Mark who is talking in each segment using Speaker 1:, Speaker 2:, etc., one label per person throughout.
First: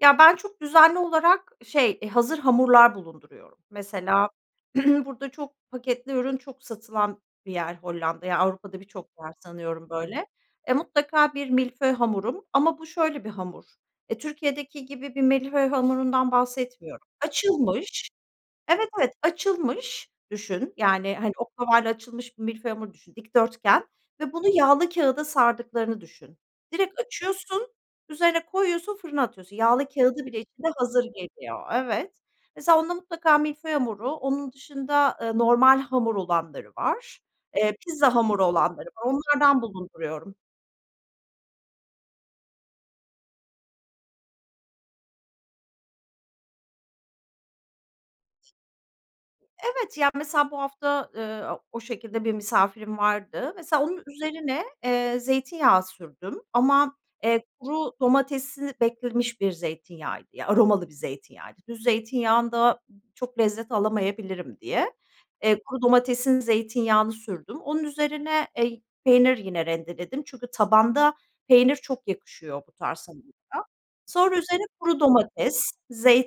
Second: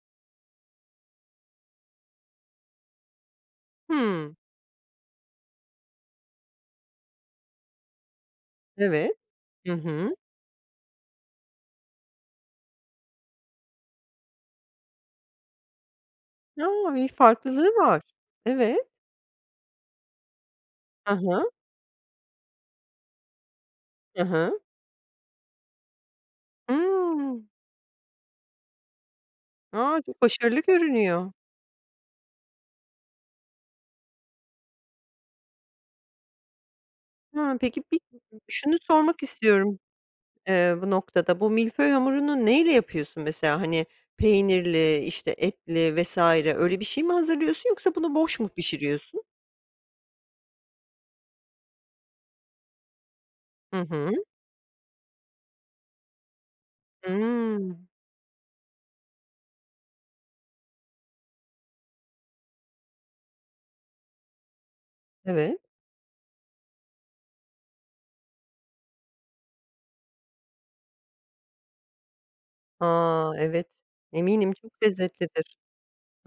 Speaker 1: Ya, ben çok düzenli olarak, şey, eee, hazır hamurlar bulunduruyorum. Mesela
Speaker 2: Hımm.
Speaker 1: burada çok paketli ürün çok satılan bir yer Hollanda, ya, Avrupa'da birçok
Speaker 2: Evet.
Speaker 1: yer
Speaker 2: Hı
Speaker 1: sanıyorum
Speaker 2: hı.
Speaker 1: böyle. E, mutlaka bir milföy hamurum ama bu şöyle bir hamur, eee, Türkiye'deki gibi bir milföy hamurundan
Speaker 2: A!
Speaker 1: bahsetmiyorum.
Speaker 2: Bir farklılığı var.
Speaker 1: Açılmış
Speaker 2: Evet.
Speaker 1: Evet, evet, açılmış düşün,
Speaker 2: Hı
Speaker 1: yani, hani,
Speaker 2: hı.
Speaker 1: oklavayla açılmış bir milföy hamur düşün, dikdörtgen
Speaker 2: Hı
Speaker 1: ve bunu
Speaker 2: hı.
Speaker 1: yağlı kağıda sardıklarını düşün. Direkt
Speaker 2: Hıı.
Speaker 1: açıyorsun, üzerine koyuyorsun, fırına atıyorsun. Yağlı
Speaker 2: A! Çok
Speaker 1: kağıdı bile
Speaker 2: başarılı
Speaker 1: içinde hazır
Speaker 2: görünüyor.
Speaker 1: geliyor. Evet. Mesela onda mutlaka milföy hamuru, onun dışında, ııı, normal hamur olanları var.
Speaker 2: Ha,
Speaker 1: Eee,
Speaker 2: peki bir
Speaker 1: pizza
Speaker 2: ı ı
Speaker 1: hamuru
Speaker 2: şunu
Speaker 1: olanları var.
Speaker 2: sormak
Speaker 1: Onlardan
Speaker 2: istiyorum,
Speaker 1: bulunduruyorum.
Speaker 2: eee, bu noktada. Bu milföy hamurunu neyle yapıyorsun mesela, hani, peynirli, işte, etli vs. öyle bir şey mi hazırlıyorsun yoksa bunu boş mu pişiriyorsun?
Speaker 1: Evet, ya, mesela bu hafta, ııı, a o şekilde bir misafirim vardı.
Speaker 2: Hı
Speaker 1: Mesela onun
Speaker 2: hı.
Speaker 1: üzerine, eee, zeytinyağı sürdüm ama, eee,
Speaker 2: Hıı.
Speaker 1: kuru domatesli beklemiş bir zeytinyağıydı, ya, aromalı bir zeytinyağıydı. Düz zeytinyağında çok lezzet alamayabilirim diye,
Speaker 2: Evet.
Speaker 1: eee, kuru domatesin zeytinyağını sürdüm. Onun üzerine, ey peynir yine rendeledim çünkü tabanda peynir çok yakışıyor bu tarz hamura.
Speaker 2: A! Evet.
Speaker 1: Sonra
Speaker 2: Eminim
Speaker 1: üzerine
Speaker 2: çok
Speaker 1: kuru
Speaker 2: lezzetlidir.
Speaker 1: domates,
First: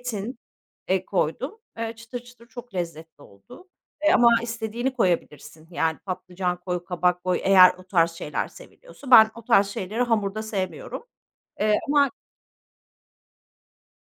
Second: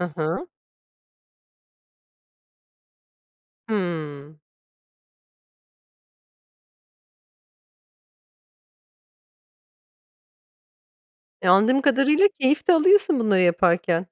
Speaker 2: Hı hı.
Speaker 1: eee, koydum. Eee, çıtır çıtır, çok lezzetli oldu. Eee, ama
Speaker 2: Hımm.
Speaker 1: istediğini koyabilirsin yani patlıcan koy, kabak koy eğer o tarz şeyler seviliyorsa. Ben o tarz şeyleri hamurda sevmiyorum.
Speaker 2: E,
Speaker 1: Eee
Speaker 2: anladığım
Speaker 1: ama
Speaker 2: kadarıyla keyif de alıyorsun bunları yaparken.